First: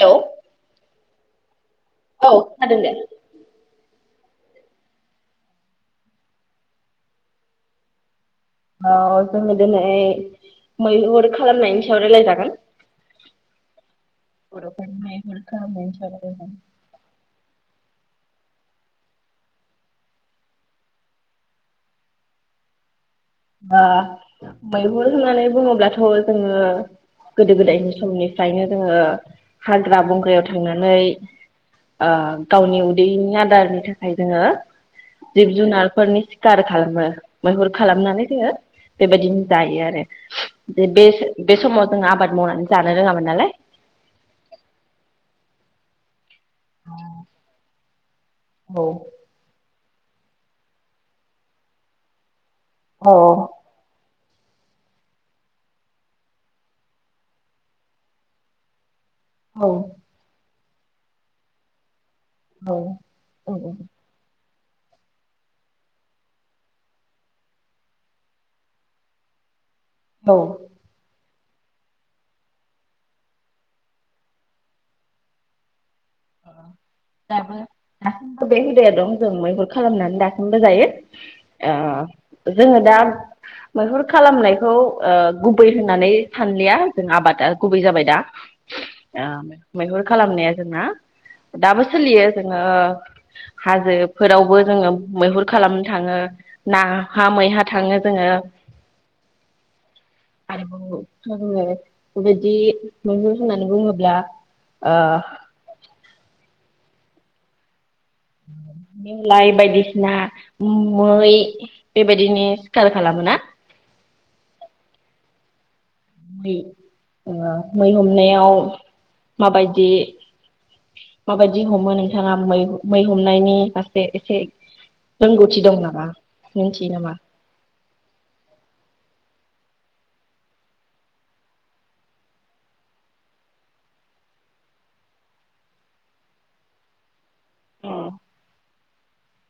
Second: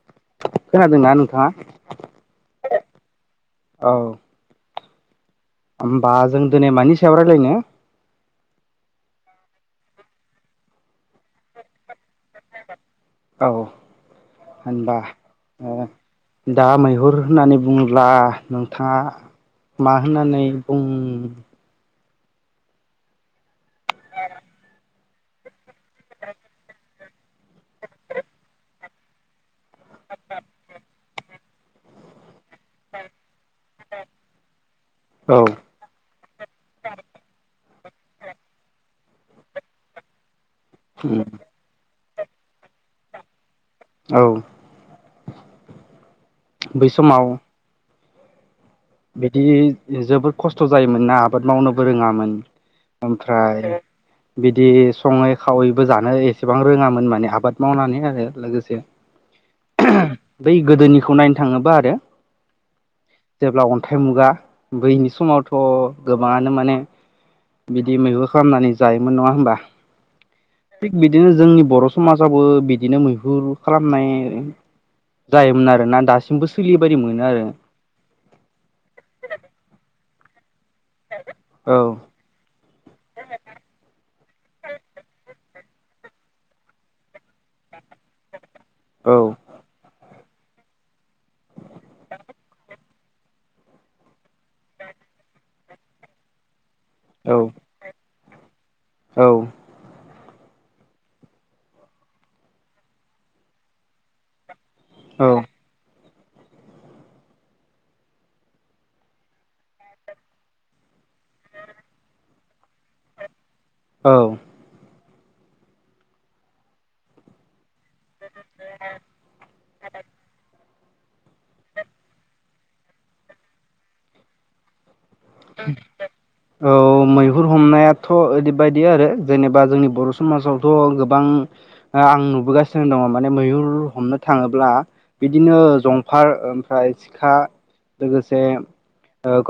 Hello खोनादोंना नोंथाङा औ खोनादों दे औ होमबा जों दिनै मानि सायाव रायज्लायनो? औ जोङो दिनै मैलुर खालामनायनि सायाव राय्लायजागोन औ होनबा मैहुर ओ खालामनायनि सायाव रायलायजागोन दा मैहुर होननानै बुङो अब्ला नोंथाङा मा होननानै बुं ओ मै हुर होननानै बुङोब्लाथ' जोङो गोदो गोदायनि समनिफ्रायनो जोङो हाग्रा बंग्रायाव थांनानै आ गावनि उदैनि आदारनि थाखा फायजोंङो औ जिब जुनारफोरनि सिखार खालामो मैहुर खालामनानै जोंङो बेबायदिनो जायो आरो जे बे बे समाव जों आबाद मावनानै जानो रोङामोन नालाय औ बै समाव औ बेदि जोबोद खस्थ' जायोमोन ना आबाद मावनोबो रोङामोन अ ओमफ्राय बिदि सङै खावैबो जानो एसेबां रोङामोन माने आबाद मावनानै आरो लोगोसे औ बै गोदोनिखौ नायनो थाङोबा आरो औ औ जेब्ला औ अन्थाइ मुगा बैनि समावथ' गोबाङानो माने बिदि मैगु खालामनानै जायोमोन नङा होमबा औ थिग बिदिनो जोंनि बर' समाजाबो बिदिनो मैहुर खालामनाय जायोमोन आरो ना दासिमबो सोलियो बायदि मोनो आरो दाबो दासिमबो बे हुदाया थ दङो मैहुर खालामनानै दासिम बो जायो आ औ जोङो दा मैहुर खालामनायखौ ओ गुबै होननानै सानलिया जों आबादा गुबै जाबाय दा औ आ मैहुर खालामनाया जोंना दाबो सोलियो जोङो हा जो फोरावबो जोङो मैहुर खालामनो थाङो नाहा औ मैहा थाङो जोङो औ आरोबाव जोङो बेबायदि मैहर होननानै बुङोब्ला ओ नेवलाय बायदिसिना मै बेबायदिनो सिखार खालामोना औ मै ओ मै हम नायाव माबायदि माबायदि हमो नोंथाङा मै मै हमनायनि फासे एसे रोंगौथि दं नामा औ मिथियो नामा? मैहुर हमनायाथ' ओरैबायदि आरो जेनेबा जोंनि बर' समाजावथ' गोबां ओ आं नुबोगासिनो दङ माने मैहुर हमनो थाङोब्ला बिदिनो जंफार ओमफ्राय सिखा लोगोसे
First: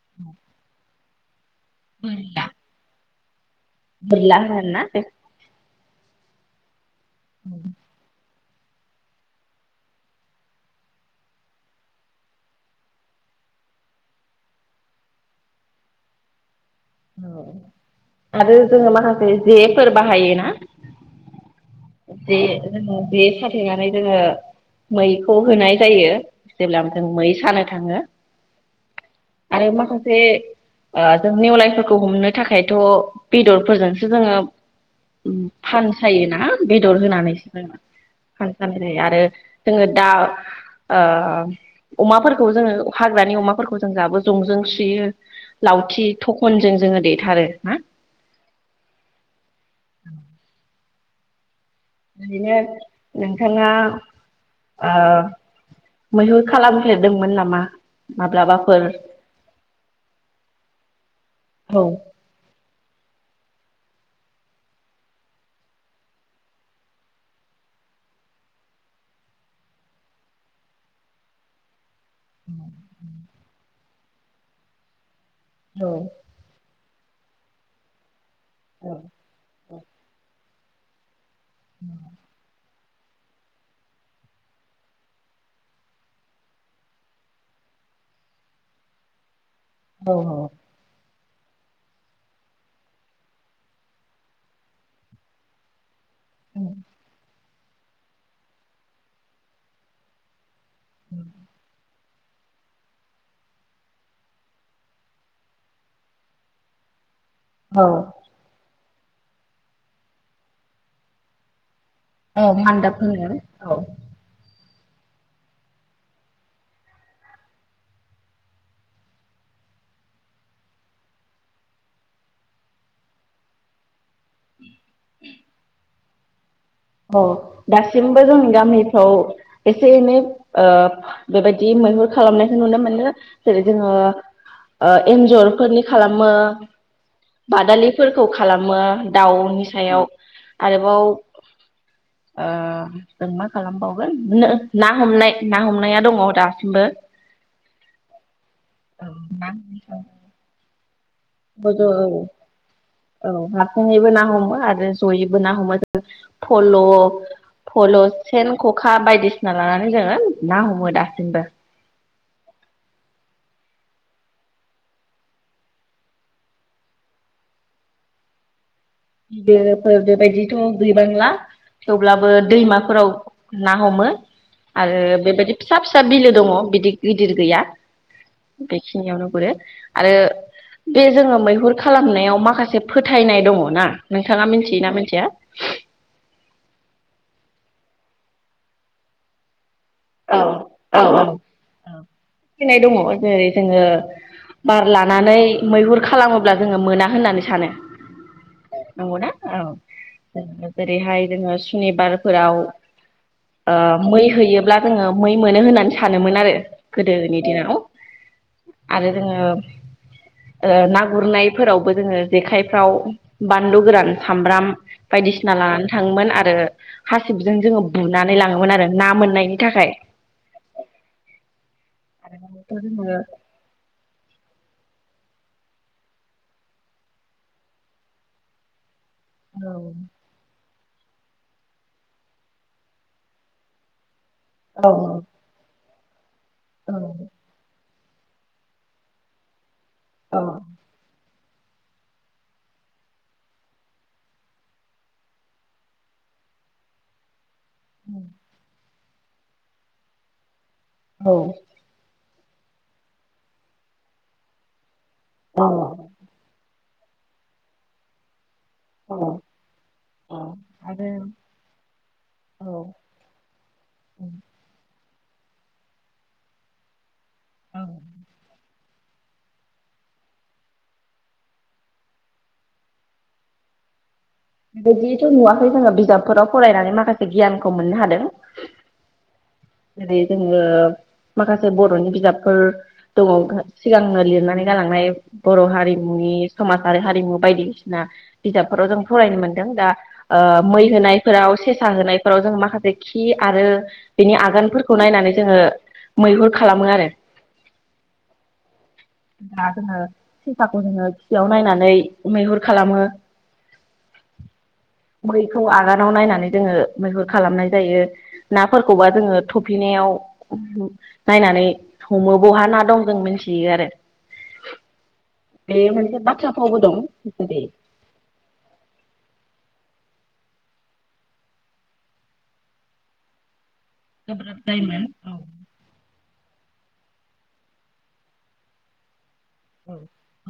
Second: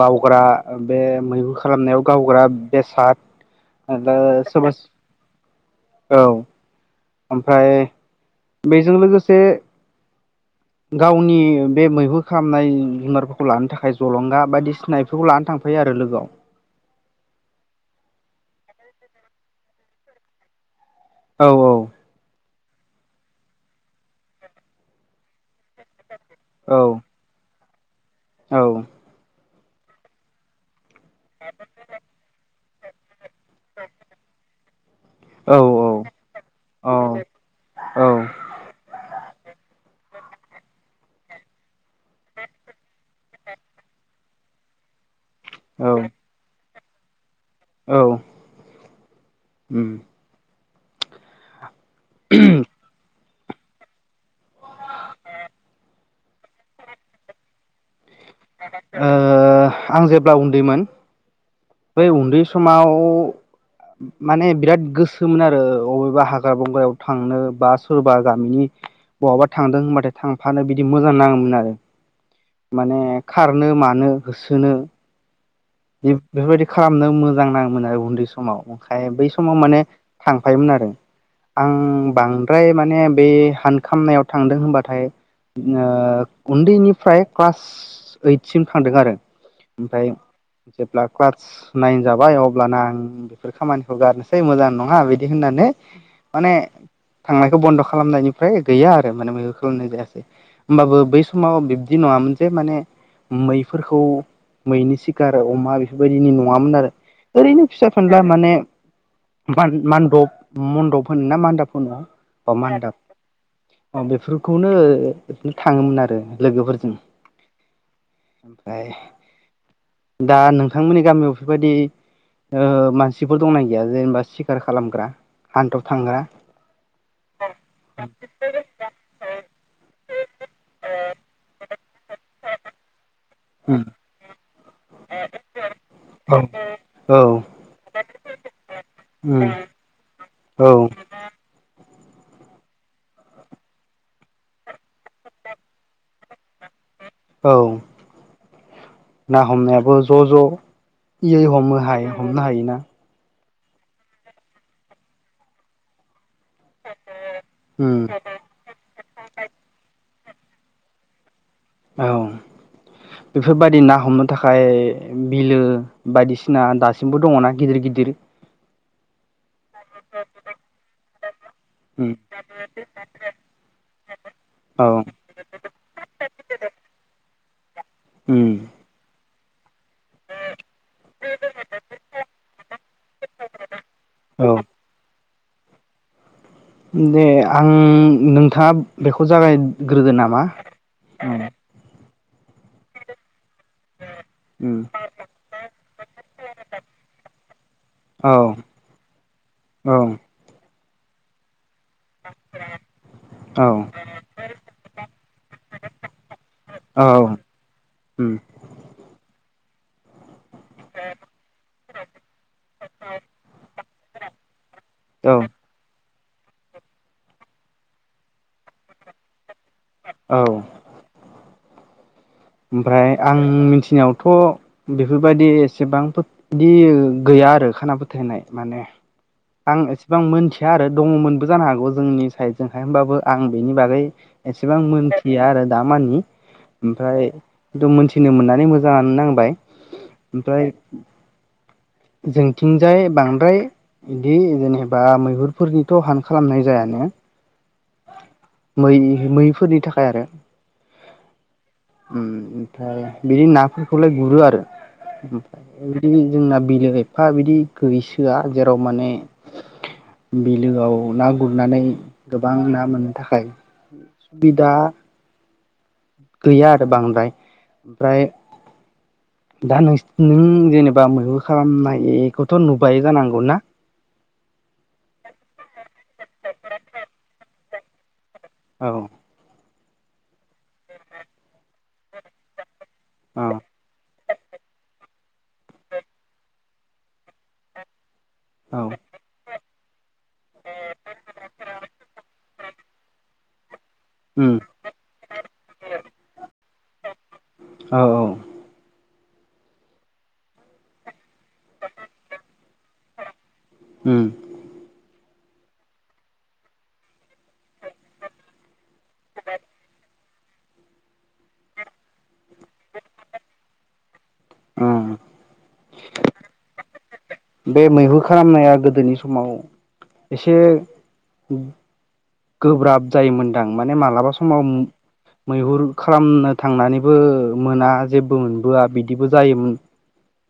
गावग्रा बे मैहु खालामनायाव बोरला गावग्रा बेसाद आरो बोरला सोरबा होनोना बे औ ओमफ्राय बेजों लोगोसे गावनि बे मैहु खालामनाय जुनारफोरखौ लानो थाखाय जलंगा बायदिसिनाफोरखौ लानानै थांफैायो आरो लोगोआव आरो जोङो माखासे जेफोर बाहायो ना औ औ जे जे साथेनानै जोङो मैखौ होनाय जायो औ जेब्ला जों मै सानो थाङो औ आरो माखासे जों नेवलायफोरखौ हमनो थाखाय थ' बेदरफोरजोंसो जोङो औ फानसायो ना? दर होनानैसो आरो जोङो दा अमाफोरखौ जोङो हाग्रानि अमाफोरखौ जों जाबो जंजों सुयो औ लावथि थखन जों जोङो देथारो ना औ उम बिदिनो नोंथाङा मैहुर खालामफेरदोंमोन नामा? माब्लाबाफोर आं जेब्ला उन्दैमोन औ बै उन्दै समाव माने बिराद गोसोमोन आरो अबेबा हाग्रा बंग्रायाव थांनो बा सोरबा गामिनि बहाबा थांदों होनबाथाय थांफानो बिदि मोजां नाङोमोन आरो। माने खारनो मा नो होसोनो औ बे बेफोरबायदि खालामनो मोजां नाङोमोन आरो उन्दै सम समाव औ ओमफाय बै समाव माने थां फायोमोन आरो आं बांद्राय माने बे हानखामनायाव थांदों होनबाथाय उन्दैनिफ्राय क्लास ओइटसिम थांदों आरो ओमफ्राय औ औ जेब्ला क्लास नाइन जाबाय अब्लाना आं बेफोर खामानिखौ गारनोसै मोजां नङा बिदि होननानै माने औ थांनाय बन्द' खालामनायनिफ्राय गैया आरो माने बे खालामनाय जायासै। होमबाबो बै समाव बिदि नङामोन जे माने मैफोरखौ मैनि सिगां गारो अमा बेफोरबायदिनि नङामोन आरो। ओरैनो औ फिसा फेनब्ला माने मान्दब मन्दप होन ना मान्दब औ अ मानद मान्दाब होनो औ बेफोरखौनो बिदिनो थाङोमोन आरो लोगोफोरजों ओमफ्राय दा नोंथांमोननि गामियाव बेफोरबायदि मानसिफोर दंना गैया जेनेबा सिखार खालामग्रा हान्थ' थांग्रा। औ दासिमबो जोंनि गामिफ्राव एसे एनै बेबायाददि मैहुर खालामनायखौ नुनो मोनो। औ सदोंङ [unintelligible] ओ एन्जरफोरनि खालामो, औ बादालिफोरखौ खालामो, उम दाउनि सायाव औ आरोबाव ओ जों मा खालामबावगोन ना हमनाय, ना हमनाया दङ दासिमबो। औ ना हमनायाबो ज' ज' इयै हमो ह हमनो हायोना [unintelligible] औ हारासिङैबो ना हमो आरो जयैबो ना हमो जेरै फल' फल' उम सेन ख'खा बायदिसिना लानानै जोङो ना हमो दासिमबो औ बेफोरबायदि ना हमनो थाखाय बिलो बायदिसिना दासिमबो दङना गिदिर गिदिर? बिे ओ बेबायदिथ' गैबांला उम थेवब्लाबो दैमाफोराव ना हमो औ आरो बेबायदि फिसा फिसा बिलो दङ बिदि गिदिर गैया। उम औ [unintelligible] बेखिनिानोग [unintelligible] आरो बे जोङो मैहुर खालामनायाव माखासे फोथायनाय दङ ना? औ नोंथाङा मिथियोना मिथिया? दे आं नोंथाङा बेखौ जागाय ग्रोदो नामा? गिनाय दङ जेरै जोङो उम बार लानानै मैहुर खालामोब्ला जोङो मोना होननानै सानो औ नंगौना औ जेरैहाय जोंङो सि सुनिबार फोराव औ ओ मै होयोब्ला ओ मै मोनो होननानै सानोमोन आरो औ गोदोनि दिनाव। उम आरो जोङो ओ ओ ना गुरनायफोरावबो जोङो जेखायफ्राव बानलु गोरान सामब्राम औ बायदिसिना लानानै थाङोमोन आरो हासिबजों जोङो बुनानै लाङोमोन आरो ना मोननायनि नि थाखाय औ। ओमफ्राय आं मिथिनायावथ' बेफोरबायदि एसेबांफोर बिदि गैया आरो खाना फोथायनाय माने। आं एसेबां मोन्थि‌ या आरो दङमोनबो जानो हागौ जोंनि साइदजोंहाय होमबाबो आं बेनि बागै एसेबां औ मोन्थिया आरो दा मानि औ ओमफ्राय दुम मोन्थिनो मोननानै मोजांआनो नांबाय। ओमफाय जोंथिंजाय बांद्राय बिदि जेनेबा मैहुरफोरनिथ' हान खालामनाय जायानो। हुम मै-मैफोरनि थाखाय आरो औ। उम ओमफ्राय बिदि नाफोरखौलाय गुरो आरो ओमफाय औ इदिनो जोंना बिलो फा बिदि गैसोआ जेराव माने औ औ बिलोआव आरो ना गुरनानै गोबां औ ना मोननो थाखाय सुबिदा गैया आरो बांद्राय। ओमफ्राय दा नोंसि नों जेनेबा मैहु खालामनायखौथ' नुबाय जानांगौ ना? बेदिथ' नुवाखै जोङो बिजाबफोराव फरायनानै माखासे गियानखौ मोननो हादों। औ। जेरै जोङो माखासे बर'नि बिजाबफोर दङ औ घो सिगांनो लिर नानै गालांनाय बर' हारिमुनि समाजारि हारिमु बायदिसिना औ बिजाबफोराव जों फरायनो मोन्दों दा ओ मै होनायफोराव सेसा होनायफोराव जों माखासे बेखि आरो उम खौ नायनानै जोङो मैहुर खालामो आरो औ औ दा जोङो सेसाखौ जोङो [unintelligible] नायनानै मैहुर खालामो उम मैखौ आगानाव नायनानै जोङो मैहुर खालामनाय जायो नाफोरखौबा जों थफिनायाव नायनानै हमो बहा ना दं जों मिथियो आरो उम बे मोनसे बाथ्रा फावबो दं जेरै बे मैहुर खालामनाया गोदोनि समाव एसे गोब्राब जायोमोनदां माने मालाबा गोब्राब समाव जायोमोन औ मैहुर खालामनो थांनानैबो मोना जेबो मोनबोआ बिदि औ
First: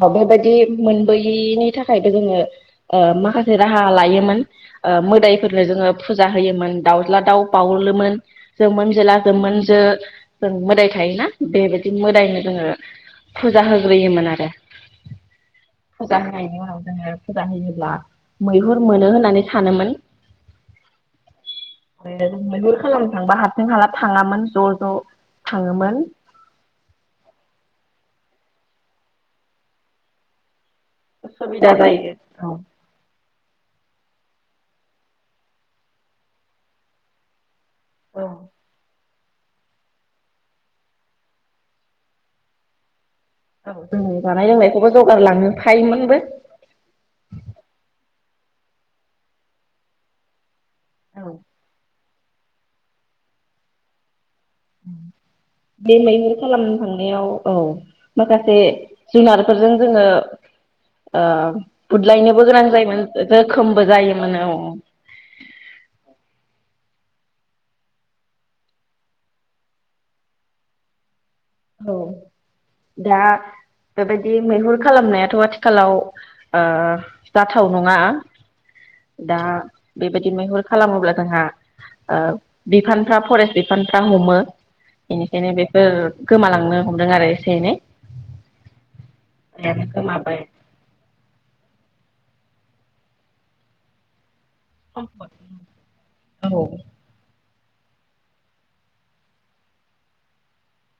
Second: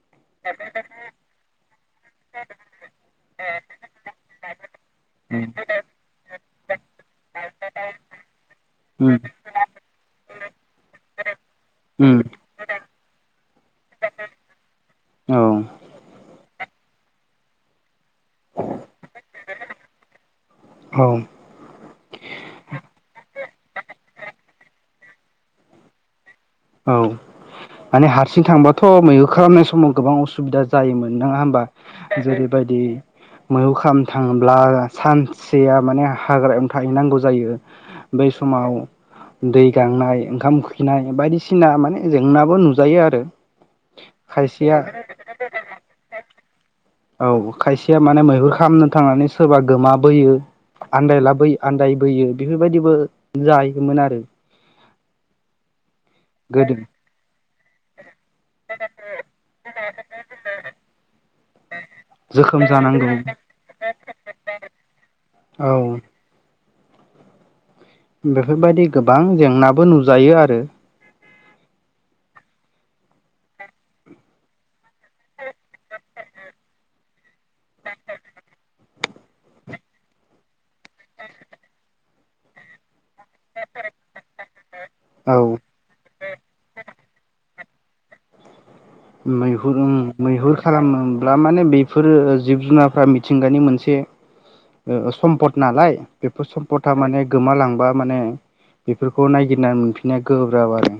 औ बेबायादि मोनबोयिनि थाखाय थाखायथ जोङो ओ माखासे राहा लायोमोन ओ मोदायफोरनो जोङो फुजा होयोमोन दाउज्ला दाउ बावलोमोन जोंमोन जोला उम जोममोन जो जों मोदाय थायोना बेबायदि उम मोदायनो जोङो फुजा हो योमोन आरो औ फुजा होनाय बिनि उनाव जोङो फुजा होयोब्ला मैहुर मोनो होननानै सानोमोन। औ मैहुर खालामनो थांबा हा सिं हाला थाङामोन ज' ज' थाङोमोन। औ माने हारसिं थांबाथ' मैहुर खालामनाय समाव गोबां असुबिदा जायोमोन नोङा हबा सुबिदा जायो औ जेरैबायदि मैहुर खालामनो थांब्ला सानसेया माने हाग्रायावनो थाहैनांगौ जायो। बै समाव दै गांनाय ओंखाम उखैनाय बायदिसिना सिना माने जेंनाबो नुजायो आरो औ जों जानाय खायसेया लोंनायखौबो जगार लांनो फायोमोनबो। औ खायसेया माने मैहुर खालामनो थांनानै सोरबा गोमा बोयो आनदायलाबोयो आनदायबोयो बेफोरबायदिबो जायोमोन आरो [inaudible] बे मैहुर गोदो खालामनो थांनायाव औ माखासे जुनारफोरजों जोङो ओ बुदलायनोबो जोखोम गोनां जायोमोन जानांगौ जोखोमबो जायोमोन औ औ बेफोरबायदि गोबां जेंनाबो नुजायो आरो औ दा बेबायदि मैहुर खालामनायाथ' आथिखालाव ओ जाथाव नङा। दा बेबायदि मैहुर खालामोब्ला जोंहा ओ बिफान फ्रा फरेस्ट बिफानफ्रा हमो। औ बेनिखायनो बेफोर नो हमदों आरो एसे एनै मैहुर मैहुर खालामोब्ला माने बेफोरो जिब जुनारफ्रा मिथिंगानि मोनसे ओ सम्पद नालाय बेफोर सम्पदा माने गोमालां बा माने बेफोरखौ नायगिरनानै मोनफिननाया गोब्राब आरो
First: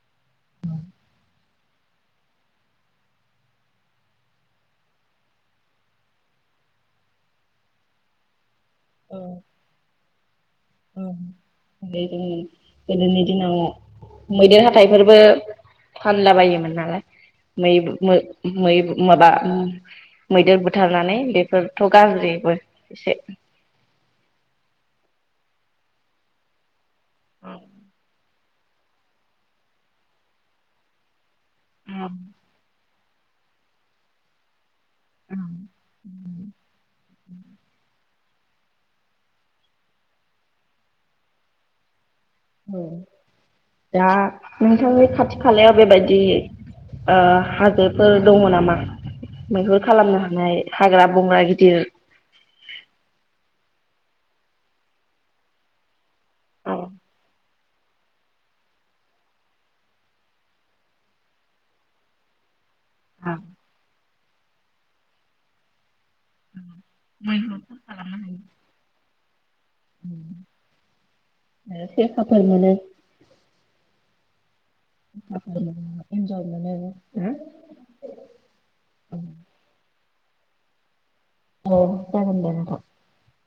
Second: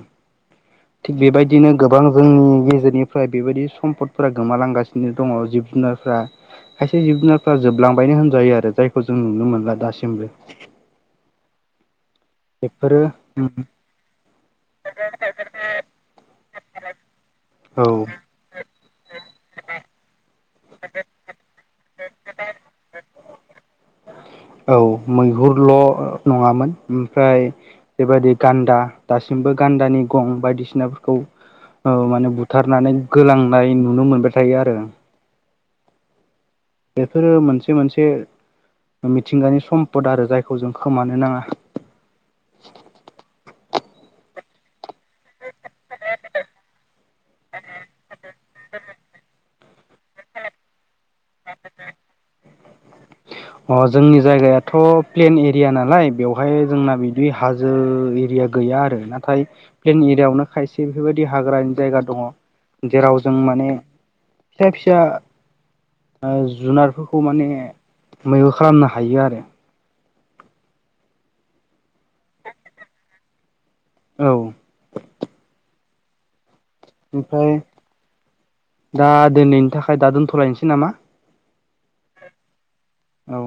थिग बेबायदिनो गोबां जोंनि गेजेर निफ्राय बेबायदि सम्पदफोरा गोमालांगासिनो दङ जिब जुनारफ्रा खायसे जिब जुनारफ्रा जोबलांबायनो होनजायो आरो जायखौ जों नुनो मोनला दासिमबो [unintelligible] अ [unintelligible] ओ बेफोरो गोदोनि दिनाव मैदेर हाथाइफोरबो फानला बायोमोन नालाय मै औ मै माबा मैदेर बुथारनानै बेफोरथ गाज्रिबो एसे औ मैहुरल नङामोन ओमफ्राय बेबादि गान्दा दासिमबो गान्दानि गं बायदिसिनाफोरखौ औ माने बुथारनानै गोलांनाय नुनो मोनबाय थायो आरो बेफोरो मोनसे मोनसे मिथिंगानि सम्पद आरो जायखौ जों खोमानो नाङा ओ दा नोंथांनि खाथि खालायाव बेबायदि ओ हाजो फोर दङ नामा मैहुर खालामनो हानाय हाग्रा बुंग्रा गिदिर अ जोंनि जायगायाथ प्लेन एरिया नालाय बेयाव ओमफाय जोंना बिदि हाजो एरिया गैया आरो नाथाय प्लेन एरियाायावनो खायसे बेफोरबायदि हाग्रानि जायगा दङ जेराव जों औ माने फिसा फिसा ओ जुनारफोरखौ माने। मैबो खालामनो हायो आरो [unintelligible] औ। [unintelligible] ओमफ्राय दा दिनैनि थाखाय दा दोनथ लायनोसै नामा औ जागोन दे नोंथां। औ